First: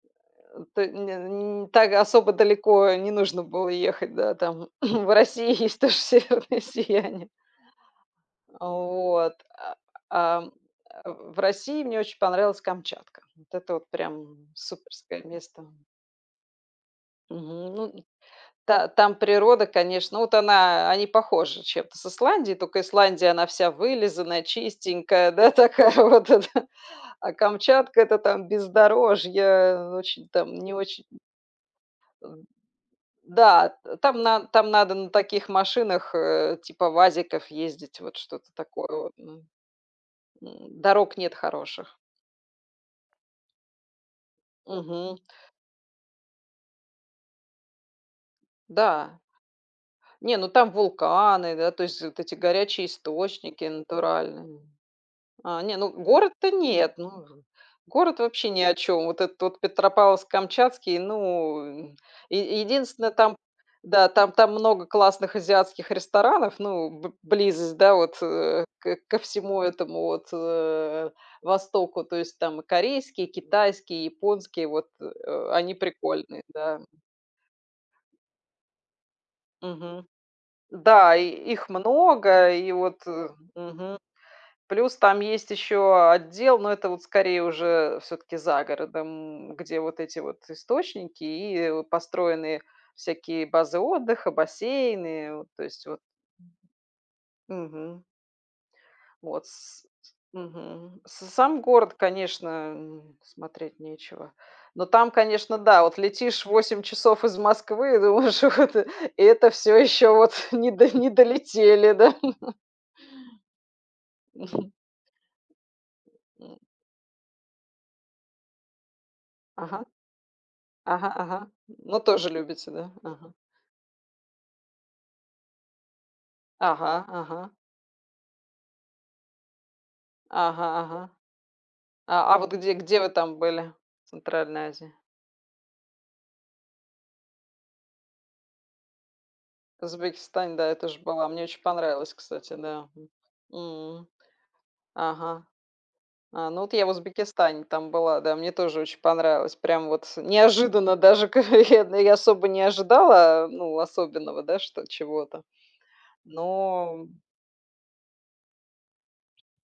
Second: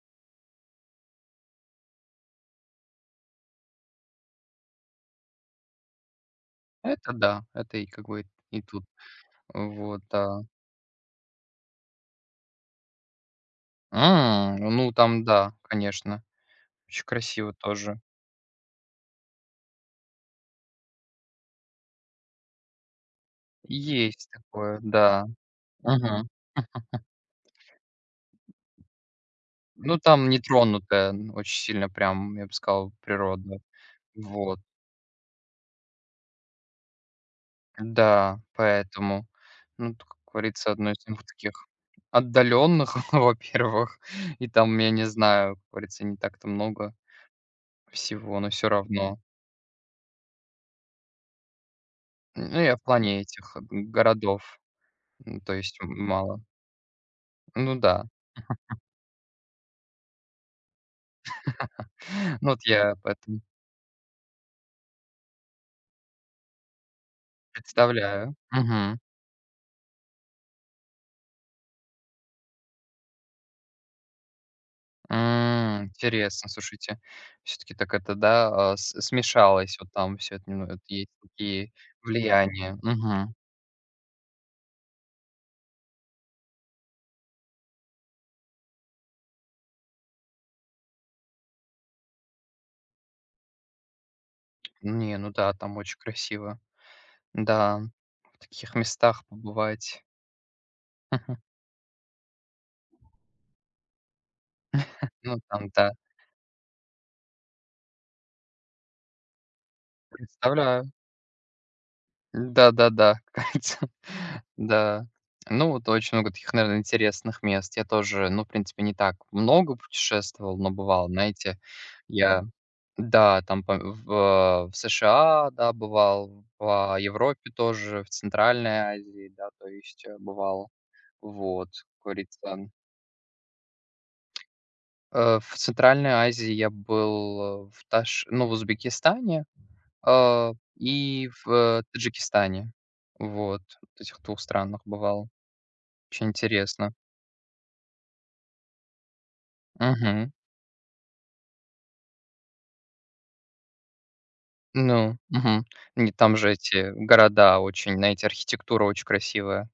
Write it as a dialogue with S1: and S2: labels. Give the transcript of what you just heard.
S1: Той ня ни так особо далеко не нужно было ехать, да, там? В России есть тоже северное
S2: Это
S1: сияние.
S2: да, это и, как бы, и
S1: А
S2: тут.
S1: вот. А,
S2: Вот да.
S1: ам, а в России мне очень понравилась Камчатка. Вот это вот прям
S2: М! Ну,
S1: суперское
S2: там, да,
S1: место.
S2: конечно. Очень красиво
S1: Мгм, ну,
S2: тоже.
S1: н та там природа, конечно, вот она они похожи чем-то с Исландией, тока Исландия- она вся
S2: И есть
S1: вылизанная,
S2: такое, да.
S1: чистенькая, да, такая
S2: Мгм.
S1: вот, а, да? А Камчатка- это там бездорожье,
S2: Ну,
S1: очень
S2: там
S1: там не очень,
S2: нетронутое,
S1: м
S2: м, очень сильно, прям,
S1: Ам,
S2: я б сказал, природно.
S1: да, там нан
S2: Вот.
S1: там надо на таких машинах, э, типа "ВАЗиков" ездить, вот
S2: Н-да,
S1: что-то такое вот,
S2: поэтому,
S1: мгм.
S2: ну, ту, как говорится,
S1: М,
S2: одно из, ну,
S1: дорог
S2: в
S1: нет
S2: таких
S1: хороших.
S2: отдаленных, во-первых. И там, я не
S1: Мгм.
S2: знаю, говорится не так там много всего, но всё равно.
S1: Да. Не, ну там вулканы, да, то есть, вот эти
S2: Н ну, я в
S1: горячие
S2: плане этих,
S1: источники
S2: м, городов,
S1: натуральные.
S2: м, то
S1: А, не
S2: есть, м,
S1: ну,
S2: мало.
S1: город-то нет, ну,
S2: Ну да.
S1: город вообще ни о чём. Вот этот вот Петропавловск-Камчатский, ну, м,
S2: Ну, вот
S1: е
S2: я
S1: единственное, там
S2: поэтому
S1: да, там там много классных азиатских ресторанов, ну, б близость, да вот
S2: Представляю.
S1: э, к
S2: Мгм.
S1: ко всему этому вот, э, востоку. То есть там и корейские, и китайские, и японские вот, э, они
S2: М,
S1: прикольные,
S2: интересно,
S1: да.
S2: слушайте, всё-таки так это, да, а с смешалось вот
S1: Мгм,
S2: там всё это, немно от есть
S1: да, и их
S2: такие
S1: много, и
S2: влияния.
S1: вот, э,
S2: Мгм.
S1: мгм. Плюс там есть еще отдел, но это вот скорее уже, всё-таки, за городом, где вот эти вот источники и, э, вот построенные всякие базы отдыха,
S2: Не, ну
S1: бассейны. Вот,
S2: да,
S1: то
S2: там
S1: есть,
S2: очень
S1: вот.
S2: красиво. Н-да, м,
S1: Мгм.
S2: в таких местах
S1: Вот с
S2: побывать.
S1: ть мгм. С сам город, конечно, м, смотреть нечего. Но там,
S2: Ну,
S1: конечно,
S2: там
S1: да,
S2: да.
S1: вот летишь 8 часов из Москвы, и думаешь: "Ух ты, это всё еще вот не до
S2: Представляю.
S1: не долетели, да".
S2: Н-да, да-да. Ка ица,
S1: Мгм.
S2: да. Ну, вот очень много таких,
S1: М.
S2: наверно, интересных мест, я тоже, ну, в принципе, не так много
S1: Ага.
S2: путешествовал, но бывал,
S1: Ага ага.
S2: знаете.
S1: Ну, тоже
S2: Я,
S1: любите, да? Ага.
S2: да, там по в а, в США, да, бывал, в, а,
S1: Ага,
S2: Европе
S1: ага.
S2: тоже, в Центральной Азии, да, то есть, э,
S1: Ага
S2: бывал.
S1: ага.
S2: Вот, как
S1: А, а вот
S2: говорится.
S1: где где вы там были, в Центральной Азии?
S2: Э, в Центральной Азии я был, а в Таш ну, в Узбекистане,
S1: В
S2: а,
S1: Узбекистане, да, я тоже была.
S2: и
S1: Мне
S2: в,
S1: очень
S2: э,
S1: понравилось, кстати,
S2: Таджикистане.
S1: да. М,
S2: Вот, вот
S1: м.
S2: этих 2 странах бывал.
S1: Ага.
S2: Очень
S1: А, ну вот я в
S2: интересно.
S1: Узбекистане там была, да, мне тоже очень понравилось. Прям вот с
S2: Мгм.
S1: неожиданно даже, ка [unintelligible] я особо не ожидала, ну, особенного, да, что
S2: Ну,
S1: чего-то.
S2: мгм. Не, там же эти
S1: Но м
S2: города очень знаете, архитектура очень красивая.